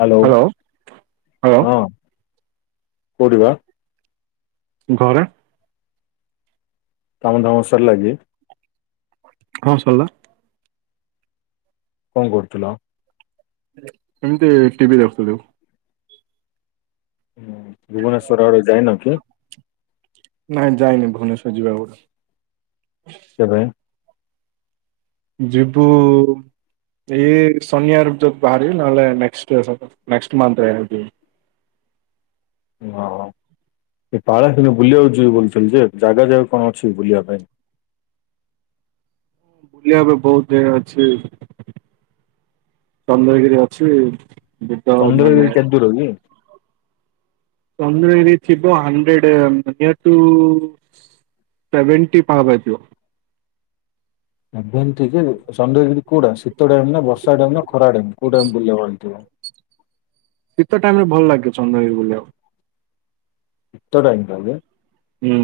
Hello hello ହଁ କୋଉଠି ବା ଘରେ କାମ ଧାମ ସରିଲା ଯେ ହଁ ସରିଲା। କଣ କରୁଥିଲ? ଏମିତି ଟିଭି ଦେଖୁଥିଲୁ। ହୁଁ ଭୁବନେଶ୍ୱର ଆଡେ ଯାଇନ କି? ନାଇଁ ଯାଇନି ଭୁବନେଶ୍ବର ଯିବା। [inaudible] କେବେ? ଜିବୁ। ଏଇ ଶନିବାର ଯଦି ବାହାରିବି ନହେଲେ ନେକ୍ସଟ ନେକ୍ସଟ ମନ୍ଥରେ ଯିବି। ହଁ ଏ [unintelligible] ବୁଲିବାକୁ ଯ ବୋଲୁଥିଲି ଯେ ଜାଗା ଯାଗା କଣ ଅଛି ବୁଲିବା ପାଇଁ? ବୁଲିବାକୁ ବହୁତ ଜାଗା ଅଛି। ଚନ୍ଦ୍ରଗିରି ଅଛି ଇଏ ତ ମାନେ [inaudible] ତନ୍ଦୁରୀ ଏଇ ଥିବ ହଣ୍ଡ୍ରେଡ ନିୟର୍ ଟୁ ସେଭେଣ୍ଟି ପାହବେ ଥିବ। ଏମତି କି ଚନ୍ଦ୍ରଗିରି କୋଉଟା ଶୀତ ଟାଇମ ନା ବର୍ଷା ଟାଇମ ନା ଖରା ଟାଇମ କୋଉଟାଇମ ବୁଲିବା ପାଇଁ ହେଇଥିବ? ଶୀତ ଟାଇମରେ ଭଲ ଲାଗେ ଚନ୍ଦ୍ର ଗିରି ବୁଲିବାକୁ? ଶୀତ ଟାଇମ। ହୁଁ।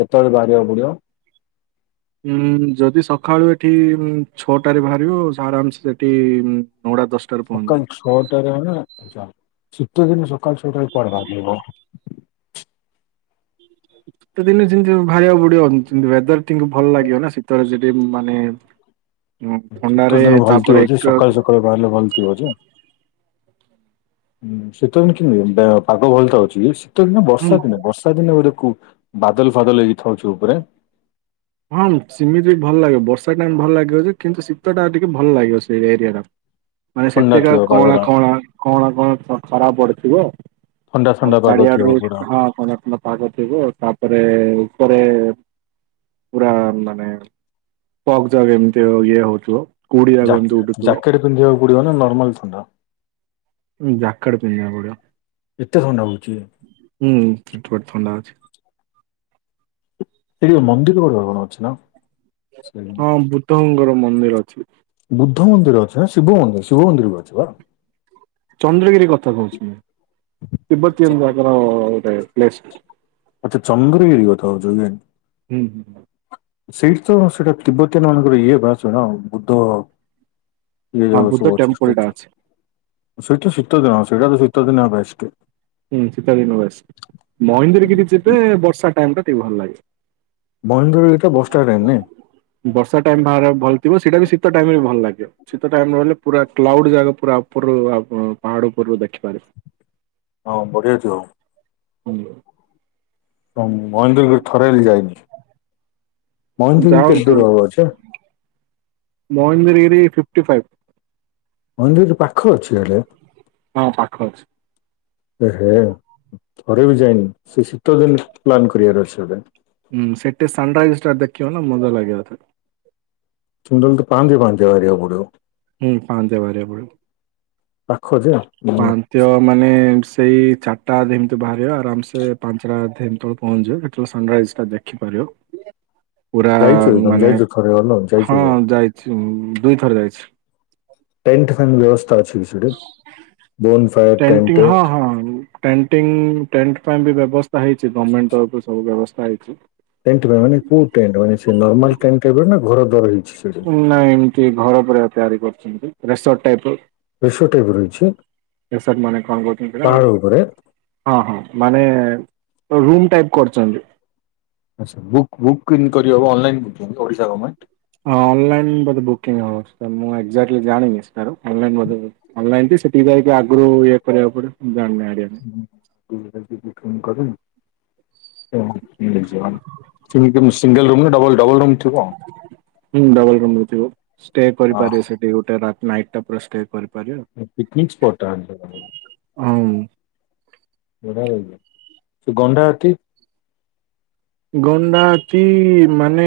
କେତେବେଳେ ବାହାରିବାକୁ ପଡ଼ିବ? ଉଁ ଯଦି ସକାଳୁ ଏଠି ଛଅଟାରେ ବାହାରିବ ଆରାମସ ସେଠି ନଅଟା ଦଶଟା ସକାଳ ଛଅଟାରେ ଶୀତ ଦିନ ସକାଳ ଛଅଟାରେ କୁଆଡେ ବାହାରିବ? ଶୀତ ଦିନ ଯେମିତି ବାହାରିବାକୁ ପଡିବ ୱେଦର ଭଲ ଲାଗିବ ନା ଶୀତରେ ସେଠି ମାନେ ହଁ ଶୀତ ଥଣ୍ଡାରେ ଦିନ ଭଲ ଥିବ ତାପରେ ଯେ ଏକା [inaudible] ହଁ ଶୀତ ଦିନେ କେମିତି ପାଗ ଭଲଟା ଅଛି କି? ଶୀତ ହୁଁ ବର୍ଷା ଦିନେ ବର୍ଷା ଦିନେ ଗୋଟେ ବାଦଲ ଫାଦଲ ହେଇକିଥିବ ଉପରେ ହଁ ସେିମିତି ବି ଭଲ ଲାଗିବ ବର୍ଷା ଟାଇମ ଭଲ ଲାଗିବ ଯେ କିନ୍ତୁ ଶୀତଟା ଟିକେ ଭଲ ଲାଗିବ ସେ ଏରିଆର ହଁ। ମାନେ ସେତିକା କଣ କଣ କଣ କଣ ଖରାପ ପଡିଥିବ? ଥଣ୍ଡା ଆଉ ଥଣ୍ଡା ପାଗ ଥିବ ଚାରିଆଡରୁ ପୁରା ହଁ ଥଣ୍ଡା ଥଣ୍ଡା ପାଗ ଥିବ ତାପରେ ଉପରେ ପୁରା ମାନେ ପକ୍ ଯକ ଏମିତି ଇଏ ହଉଥିବ କୁଡିଆ ଜା ଯକ ଏମିତି ଉଠୁଥିବ। [inaudible] ହଁ ଜ୍ୟାକେଟ ପିନ୍ଧିବାକୁ ପଡିବ। ଏତେ ଥଣ୍ଡା ହଉଛି। ହୁଁ ସେପଟେ ଥଣ୍ଡା ଅଛି। ସେଠି ମନ୍ଦିର କଣ ଗୋଟେ ଅଛି ନା? ସେ ହଁ ବୁଦ୍ଧଙ୍କର ମନ୍ଦିର ଅଛି। ବୁଦ୍ଧ ମନ୍ଦିର ଅଛି ନା ଶିବ ମନ୍ଦିର ଶିବ ମନ୍ଦିର ବି ଅଛି ପା। ଚନ୍ଦ୍ରଗିରି କଥା କହୁଛନ୍ତି ତିବବତୀ ଯାକର ଗୋଟେ ପ୍ଲେସ୍ ଅଛି। ଆଚ୍ଛା ଚନ୍ଦ୍ରଗିରି କଥା ହଉଛନ୍ତି। ହୁଁ ହୁଁ। ସେଇଠି ତ ସେଇଟା ତତିିବ୍ବତାନ ମାନଙ୍କର ଇଏ ବା ସେ ବୁଦ୍ଧ ଇଏ ହଁ ଯାଉ ବୁଦ୍ଧ ସବୁ ଅଛ ଟେମ୍ପଲ ଟା ଅଛି ଅ ସେଇଟା ଶୀତ ଦିନ ସେଟା ତ ଶୀତ ଦିନ ବେଷ୍ଟ। ହୁଁ ସୀତ ଦିନେ ବେଶ। ମହନ୍ଦ୍ର ଗିରି ଯେବେ ବର୍ଷା ଟାଇମ୍ ଟା ଟିକେ ଭଲ ଲାଗେ। ମହନ୍ଦ୍ରଗିରି ଟା ବସ୍ ଷ୍ଟାଣ୍ଡ ରେ ନାହିଁ ବର୍ଷା ଟାଇମ ପାଗ ଟା ଭଲ ଥିବ ସେଇଟା ବି ଶୀତ ଟାଇମରେ ବି ଭଲ ଲାଗିବ। ଶୀତ ଟାଇମ ରହିଲେ ପୁରା କ୍ଲାଉଡ ଜାଗା ପୁରା ଉପରରୁ ପାହାଡ ଉପରରୁ ଦେଖିପାରିବେ। ହଁ ବଢ଼ି ଅଛୁ ଆଉ। [unintelligible] ହ ମହେନ୍ଦ୍ରଗିରି ଥରେହେଲେ ଯାଇନି ମହେନ୍ଦ୍ରଙ୍କୁ କେତେ ଯାଆନ୍ତୁ ଦୂର ହବ ଅଛ? Mahendra Giri fifty five. ମହେନ୍ଦ୍ର ଗିରି ପାଖ ଅଛି [unintelligible] ହଁ ପାଖ ଅଛି। ଏହେ। ଥରେ ବି ଯାଇନି ସେ ଶୀତ ଦିନ ପ୍ଲାନ୍ କରିବାର ଅଛି। ହୁଁ ସେଠି ସନ୍ ରାଇଜଷ୍ଟା ଦେଖିବ ନା ମଜା ଲାଗିବ। ଚୁମଣ୍ଡଲ ତ ପାେ ପାେ ଆିଆ ବୁଡ଼ିବ [unintelligible] ହୁଁ ପାହ୍ୱନ୍ତିଆ ବାହାରିବାକୁ ପଡିବ। ପାଖଯେ ଆଉ। ପାଞ୍ଚ ମାନେ ସେଇ ଚାରିଟା ଯେମିତି ବାହାରିବ ଆରାମସ ପାଞ୍ଚଟା ପହଞ୍ଚିବ ସେତେବେଳେ ସନରାଇଜ୍ ଟା ଦେଖିପାରିବ। ପୁରା ଯାଇଛୁ ତମ ମାନେ ଯାଇଛୁ ଥରେ ହେଲେ ହଁ ଯାଇଛୁ। ଯାଇଛି ଦୁଇଥର ଯାଇଛି। ଟେଣ୍ଟ ଫନ୍ ବ୍ୟବସ୍ଥା ଅଛି କି ସେଠ bonfire tent tenting tent ପାଇଁ ବି ବ୍ୟବସ୍ଥା ହେଇଛି ଗଭର୍ଣ୍ଣମେଣ୍ଟ ତରଫରୁ ସବୁ ବ୍ୟବସ୍ଥା ହେଇଛି। ଟେଣ୍ଟ ପାଇଁ ମାନେ କୋଉ ଟଣ୍ ମାନେ ସେ ନର୍ମାଲ ଟେଣ୍ଟ ଏବେ ନା ଘର ଦ୍ୱାର ହେଇଛି ସେ ନା ଏମିତି ଘର ପରିକା ତିଆରି କରୁଛନ୍ତି ରେସର୍ଟ ଟାଇପ ରିସୋର୍ଟ ଟାଇପ ର ହେଇଛି ଏସଟ ମାନେ କଣ କହୁଛନ୍ତି ନା ପାହାଡ ଉପରେ ହଁ ହଁ ମାନେ ରୁମ ଟାଇପ କରୁଛନ୍ତି। ଆଚ୍ଛା ବକ୍ ବୁ କିଙ୍ଗ କରି ହବ ଅନାଲାଇନ ବୁକିଂ ଓଡିଶା ଗଭର୍ଣମେଣ୍ଟ। ହଁନ୍ଲାଇନ ବଧେ ବୁକିଙ୍ଗ ହଉ ମୁଁ ଏକ୍ଜାକ୍ଟଲି ଜଣିନି ସାଇନ ବ ଅନଲାଇନ ସେଠିକି ଯାଇକି ଆଗରୁ ଇଏ କରିବାକୁ ପଡିବ। ଜାଣିନି ଆଡ [unintelligible] [unintelligible] ଛିିବି ସିଙ୍ଗଲ ରୁମ୍ ନା ଡବଲ ଡବଲ ରୁମ୍ ଥିବ ହଁ ଡବଲ ରୁମୁ ଥିବ ଷ୍ଟେ ହଁ କରିପାରିବେ ସେଠି ଗୋଟେ ନାଇଟ। [unintelligible] ସଷ୍ଟେ କରିପାରିବ ପିକନିକ ସ୍ପାଟା ହଁ ସେ ଗଣ୍ଡା କି ଗଣ୍ଡାଟି ମାନେ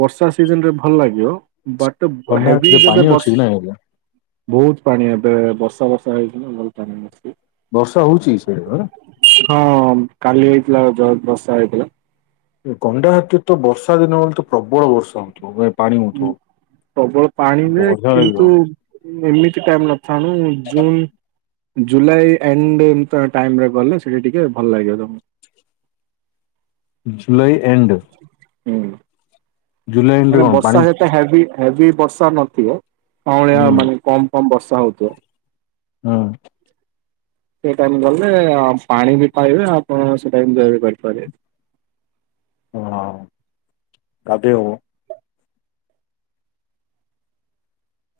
ବର୍ଷା ସିଜନରେ ଭଲ ଲାଗିବ। ବଟ୍ ତ ଗଣ୍ଡା ହେଭି ହାତୀରେ ପାଣି ଯେବେ ଅଛି ବଷ କି ନାଇଁ ଏବେ ବହୁତ ପାଣି ଏବେ ବର୍ଷା ବର୍ଷା ହେଇଛି ନା ଭଲ ପାଣି ବସଛି। ବର୍ଷା ହଉଚ ସେ ହଁ କାଲି ହେଇଥିଲା ଜ ବର୍ଷା ହେଇଥିଲା ଗଣ୍ଡା ହାତୀ ତ ବର୍ଷା ଦିନ ବେଳେ ତ ପ୍ରବଳ ବର୍ଷା ହଉଥିବ ପାଣି ହଉଥିବ। ପ୍ରବଳ ପାଣିରେ ବଢିଆ ଲାଗିବ କିନ୍ତୁ ଏମିତି ଟାଇମ ନଥଣୁ ଜୁନ୍ ଜୁଲାଇ ଏଣ୍ଡ ଟାଇମରେ ଗଲେ ସେଇଠି ଟିକେ ଭଲ ଲାଗିବ ତମକୁ ଜୁଲାଇ ଏଣ୍ଡ ହୁଁ ଜୁଲାଇ ଏଣ୍ଡରେ ମାନେ କଣ ପାଣି ବର୍ଷା ହୁଁ ସେତ ହେଭି ହେଭି ବର୍ଷା ନଥିବ କଳିଆ ହୁଁ ମାନେ କମ କମ ବର୍ଷା ହଉଥିବ ହଁ। ସେ ଟାଇ ଗଲେ ଆ ପାଣି ବି ପାଇବେ ଆପଣ ସେ ଟାଇ କରିପାରିବେ ହ କାବେ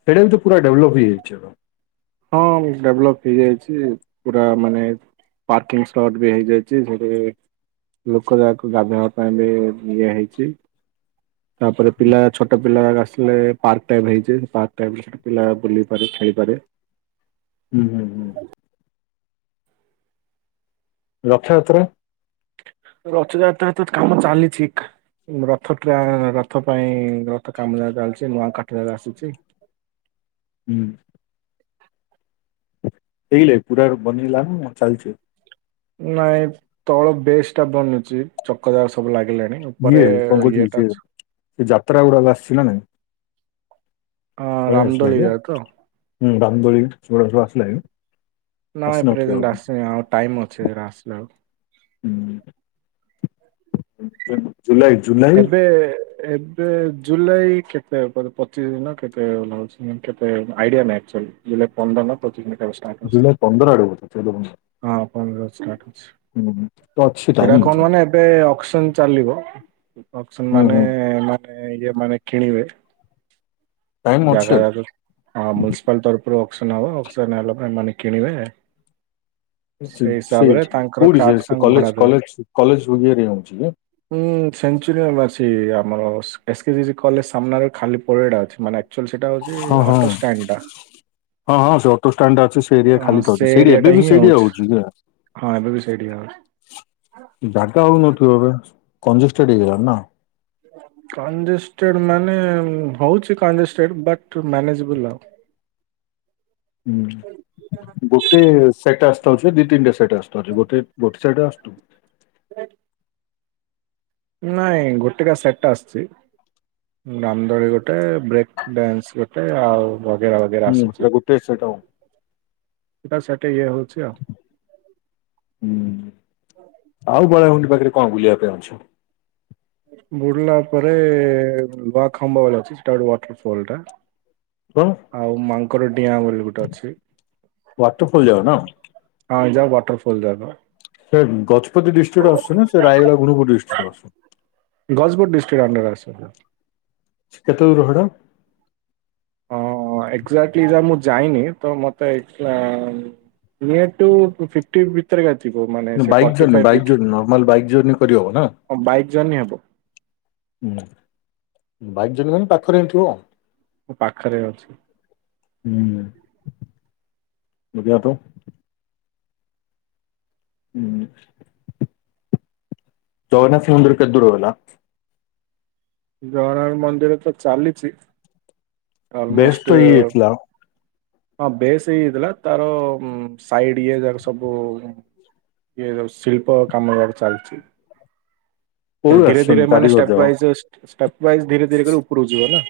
ସେଇଟା ବ ତ ପୁରା ଡେଭଲପ ହେଇଯାଇଛି ହଁ ଡେଭଲପ ହେଇଯାଇଛି ପୁରା ମାନେ ପାର୍କିଂ ସ୍ଲଟ ବି ହେଇଯାଇଛି ସେଠ ଲୋକ ଯାହାକୁ ଗାଧେଇବା ପାଇଁ ବି ଇଏ ହେଇଛି ତାପରେ ପିଲା ଛୋଟ ପିଲା ଯା ଆସ ପାର୍କ ଟାଇମ ହେଇଛି ପାର୍କ ଟାଇମ ରେ ସେଠି ପିଲା ବୁଲ ପାରେ ଖେଳିପାରେ ହୁଁ ହୁଁ ହୁଁ। ଲକ୍ଷ ଭିତରେ ରଥଯାତ୍ରା ତ କାମ ଚାଲିଛି ରଥ ଟା ରଥ ପାଇଁ ରଥ କାମୁ ରେ ଚାଲିଛି ନୂଆ କାଠିିବାକୁ ଆସିଛି। ହୁଁ ସେଇ ଲ ପୁରା ବନ ଲୁ ମୁଁ ଚାଲଛୁ ନାଇଁ ତଳ ବେଶ ଟା ବନୁଛି ଚକଜାର ସବୁ ଲାଗିଲାଣି। ନ ଇଏ ଉପରେ କଣ କହୁଥିଲି ସେ ଇଏଟା ସେ ଯାତ୍ରା ଗୁଡାକ ଆସିଥିଲା ନାଇଁ ହଁ କଣିଲା ରାମଦୋଳି କ ଯାକ ତ ହଁ ବଦୁଳି ଏ ଆସଲା ନାଇଁ ପ୍ରେଜେଣ୍ଟ ଆସିନି ଆଉ ଟାଇମ୍ ଅଛି ସେଟା ଆସିଲେ ଆଉ [inaudible] ଜୁଲାଇ ଜୁଲା ଏବେ ଏବେ ଜୁଲାଇ କେତେ ପଚିଶ ଦିନ କେତେ ଭଛି କେତେ ଆଇଡିଆ ନାଇଁ ଆକ୍ଚୁଆଲି। ଜୁଲାଇ ପନ୍ଦର ନା ପଚିଶ ଦିନ କାଳ ଷ୍ଟର୍ଟ ହଉଛି ଜୁଲାଇ ପନ୍ଦର ଆଡ଼ୁ ବୋଧେ ଚଉଦ ପନ୍ଦର ହଁ ପନ୍ଦ୍ରରୁ ଷ୍ଟାର୍ଟ ଅଛି ହୁଁ ତ ଅଛି ଟାଇମ୍ ଏ ଅକସନ୍ ଚାଲିବ ଅକସନ୍ ହୁଁ ମାନେ। ହୁଁ ମାନେ ଇଏ ମାନେ କିଣିବେ ଟାଇମ ଅଛି ଜାଗା ଯାକ ହଁ ମୁନିସିପାଲ ତରଫରୁ ଅକସନ୍ ହବ ଅକସନ୍ ହେଲା ପରେ ଏମାନେ କିଣିବେ। ସେଇ ସେ ହିସାବରେ ତାଙ୍କର କୋଠି ସେ କାହାକୁ ସେ ତାଙ୍କୁ କଲେ ଭଡା କଲେଜ ଦେବେ କଲେଜ କଲେଜ ରୁ ଇଏରେ ହିଁ ହଉଛି ହୁଁ ସେଞ୍ଚୁରିଅର ମାସି ଆମର ଏସ୍ କେଜି କଲେଜ ସାମ୍ନାରେ ଖାଲି ପଡ଼ିଆ ଟା ଅଛି ମାନେ। ଆଚୁଆଲି ସେଟା ହଉଛି ହଁ ହଁ ଅଟୋଷ୍ଟାଣ୍ଡ ଟା ହଁ ହଁ ସେ ଅଟୋଷ୍ଟାଣ୍ଡ ଟା ଅଛି ସେ ଏରିଆ ଅଁ, ଖାଲି ସେ ଥାଉଛି ସେଇଠି ଏରିଆଟା ଏବେ ବି ହିଁ ସେଇଠିଆ ହଉଛି କା ହଁ ଏବେ ବି ସେଇଠି ଆ ଜାଗା ହଉନଥିବ ଏବେ କଂଜୁସୁ ଟିକେ ନା। କଂଜେଷ୍ଟେଡ୍ ମାନେ ହଉଛି କଂଜେଷ୍ଟେଡ୍ ବଟ୍ ମ୍ୟାନେଜବୁଲ୍ ଆଉ। ହୁଁ ଗୋଟେ ସେଟ୍ ଆସି ଥାଉଛି ଦି ତିନିଟା ସେଟା ଆସଥାଉଛି ଗଟେ ଗୋଟେ ସେଟ ଅସ୍ତୁ। [unintelligible] ନାଇଁ ଗୋଟେକା ସେଟ୍ ଆସଚି ରାମ ଦୋଳି ଗୋଟେ ବ୍ରେକ୍ ଡ୍ୟାନ୍ସ ଗୋଟେ ଆଉ ବଗେରା ବଗେରା ଆସୁଛି। ଟେ ସେ ଟଉ। ସେଇଟା ସେଠି ଇଏ ହଉଛି ଆଉ। ହୁଁ ଆଉ ବଳାଗୁଣ୍ଡି ପାଖରେ କଣ ବୁଲିବା ପାଇଁ ଅଛି। ବୁଲିଲା ପରେ ବା ଖମ୍ବା ବଲି ଅଛି ସେଟା ଗୋଟେ ୱାଟର ଫଲ୍ ଟା। [unintelligible] ଆଉ ମାଙ୍କଡ଼ ଡିଆଁ ବୋଲି ଗୋଟେ ଅଛି। ୱାଟରଫଲ ଯାଅ ନା ହଁ ଯାଅ ୱାଟରଫଲ୍ ଯାଉନ। ସେ ଗଜପତି ଡିଷ୍ଟିକ୍ଟରେ ଆସୁ ନା ସେ ରାୟଗଡ଼ା ଗୁପୁର ଡିଷ୍ଟ୍ରିକ୍ଟରେ ଆସୁ। ଗଜପୁର ଡିଷ୍ଟ୍ରିକ୍ଟ ଅଣ୍ଡର ଆସିବ। ସେ କେତେ ଦୂର ହେଡ଼ା? ହଁ ଏଜାକ୍ଟଲି ଯା ମୁଁ ଯାଇନି ତ ମତେ ଏକଷ୍ଟ୍ରା କ୍ଲିଅର ଟୁ ପୁଫିଟ୍ ଫିଟ ଭିତରେ ଏକା ଥିବା ମାନେ ସେ ବାଇକ୍ ଫୋର୍ଟି ଜର୍ନି ଫାଇ bike fit. Journey normal bike journey କରିହବ ନା ହଁ ବାଇକ୍ ଜର୍ନି ହବ। ହୁଁ ବାଇକ୍ ଜନି ମାନେ ପାଖରେ ହିଁ ଥିବ ଆଉ। ମୋ ପାଖରେ ଅଛି। ହୁଁ ବୁଝିବା ତ। ହୁଁ। ଜଗନ୍ନାଥ ମନ୍ଦିର କେତେଦୁରୁ ବା? ଜଗନ୍ନାଥ ମନ୍ଦିର ତ ଚାଲିଛି ବେଶ ତ ଅଲମୋଷ୍ଟ ଇଏ ହେଇଥିଲା ହଁ ବେସ୍ ହେଇଯାଇଥିଲା ତାର ସାଇଡ ଇଏ ଯାକ ସବୁ ଇଏ ଯ ଶିଳ୍ପ କାମ ଜାକ ଚାଲିଛି। କୋଉଠୁ ଧୀରେ ଧୀରେ ଆସିଛନ୍ତି ମାନେ କାରିଗର ଷ୍ଟେପ୍ ଯାକ ବାଇଜ୍ ଷ୍ଟେପ୍ ବାଇଜ୍ ଧୀରେ ଧୀରେ ଉପରୁକୁ ଯିବ ନା।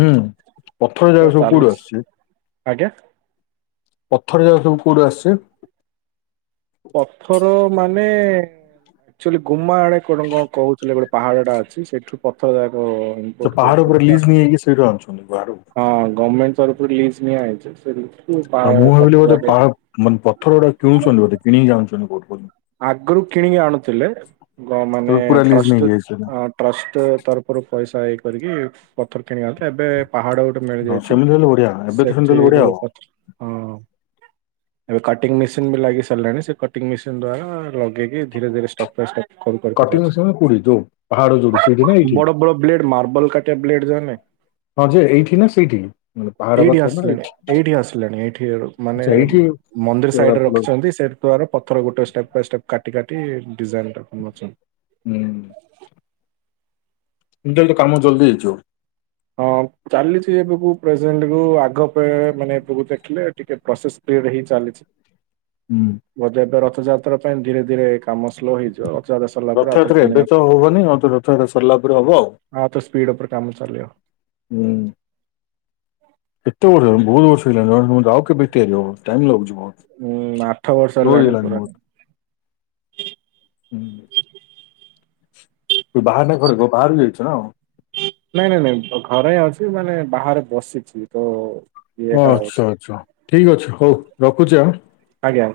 ହୁଁ ପଥର ତ ଜାକ ସବୁ କୋଉଠୁ ଚାଲିଛି ଆସୁଛି? ଆଜ୍ଞା। ପଥର ଯାକ ସବୁ କୋଉଠୁ ଆସିଛି? ପଥର ମାନେ ଆଚୁଆଲି ଗୁମା ଆଡ଼େ କଣ କଣ କହୁ ଗୋଟେ ପାହାଡ଼ଟା ଅଛି ସେଠୁ ପଥର ଯାକ ଇମ୍ପୋର୍ଟ ପାହାଡ଼ କରୁଛନ୍ତି ଉପରେ ତା- ଲିଜ୍ ନେଇଯଇକି ସେଠି ଆଣିୁଛନ୍ତି ବାହାରକୁ ହଁ ଗଭର୍ଣ୍ଣମେଣ୍ଟ ତରଫରୁ ଲିଜ୍ ନିଆଯଇଛି ସେ ଆଉ ମୁଁ ଭାବିଲି ବୋଧେ ଲିଜୁ ପାହା ମାନେ ପଥର ଗୁଡା କିଣୁଛନ୍ତି ବୋତେ କିଣିକି ଯାଉଛନ୍ତି କଉଠୁ କହୁ। ଆଗରୁ କିଣିକି ଆଣୁଥିଲେ ମାନେ ତେବେ ପୁରା ଲିଜ୍ ଟ୍ରଷ୍ଟ ନେଇକି ଯାଇଛନ୍ତି ଟ୍ରଷ୍ଟ ତରଫରୁ ପଇସା ଏଇ କରିକି ପଥର କିଣ ଆନ୍ତି ଏବେ ପାହାଡ ଗୋ ମିଳି ହଁ ଯାଇଛୁ ସେମିତି ହେଲେ ବଢିଆ ଏବେ ତ ସେମିତି ହେଲେ ବଢିଆ ସେଠିରୁୁ ହବ। ହଁ। ଏବେ କଟିଂ ମେସିନ ବି ଲାଗି ସାରିଲାଣି ସେ କଟିଂ ମେସିନ ଦ୍ଵାରା ଲଗେଇକ ଧୀରେରେଷ୍ଟେପ୍ ବାଇ ଷ୍ଟେପ୍ କଣ କରିଥିଲ କଟିଙ୍ଗ ସେମାନେ କୋଉଠି ଯୋଉ ପାହାଡ ଯୋଉଠି ସେଇଠି ନା ଏଇଠି ବଡ ବଡ ବ୍ଲେଡ ମାର୍ବଲ କାଟି ଟେବଲେଟ ଜେ ହଁ ଯେ ଏଇଠି ନା ସେଇଠି? ମାନେ ପାହାଡ ଏଇଠି ପାଖରେ ନା ଆସିଲାଣି ଏଇଠି ଆସିଲାଣି ଏଇଠି ମାନେ ଆଚ୍ଛା ଏଇଠି ମନ୍ଦିର ସେଗୁଡା ସାଇଡ ରେ ସବୁ ହୁଁ ରଖିଛନ୍ତି ସେଇ ଦ୍ଵାରା ପଥର ଗୋଟେ ଷ୍ଟେପ ବାଇ ଷ୍ଟେପ କାଟି କାଟି ଡିଜାଇନଛନ୍ତି ହୁ [unintelligible] ତ କାମ ଜଲଦି ହେଇଯିବ ହଁ [inaudible] ଚାଲିଛି ଏବେକୁ ପ୍ରେଜେଣ୍ଟୁ ଆଗ ପେ ମାନେ ଏବେକୁ ଦେଖିଲେ ଟିକେ ପ୍ରୋସେସ ପିରିୟଡ଼ ହେଇ ଚାଲିଛି ହୁଁ ବୋଧେ ଏବେ ରଥଯାତ୍ରା ପାଇଁ ଧୀରେ ଧୀରେ କାମ ସ୍ଲୋ ହେଇଯିବ ରଥଯାତ୍ରା ସରିଲା ପରେ ଆଉଥରେ ରଥଯାତ୍ରା ପୁଣି ଏବେ ଆଉ ତ ହବନି ହ ରଥଯାତ୍ରା ସରିଲା ପରେ ହବ ଆଉ ହଁ ତ ସ୍ପୀଡ ଉପରେ କାମ ଚାଲବ ହୁଁ ଏତୋ ଗୁଡ ବହୁତ ବର୍ଷ ହେଇଗଲାନି [unintelligible] ଆଉ କେବେ ଟିଆରି ହବ ଟାଇମ୍ ଲାଗୁଛି ବହୁତ ଉୁଁ ଆଠ ବର୍ଷ ବହୁତ ହେଲାଣି ବହୁତ ପୁରାଣ ହୁଁ ତୁ ବାହାର ନା ଘରେ ବ ବାହାରାରୁ ବି ଯାଇଛ ନା ଆଉ ନାଇଁ ନାଇଁ ନାଇଁ ଘ -ଘରେ ହିଁ ଅଛି ମାନେ ବାହାରେ ବସିଛି ତ ଇଏଟା ହଉଛି। ଆଚ୍ଛା ଆଚ୍ଛା ଠିକ ଅଛି ହଉ ରଖୁଛି ଆ ଆଜ୍ଞା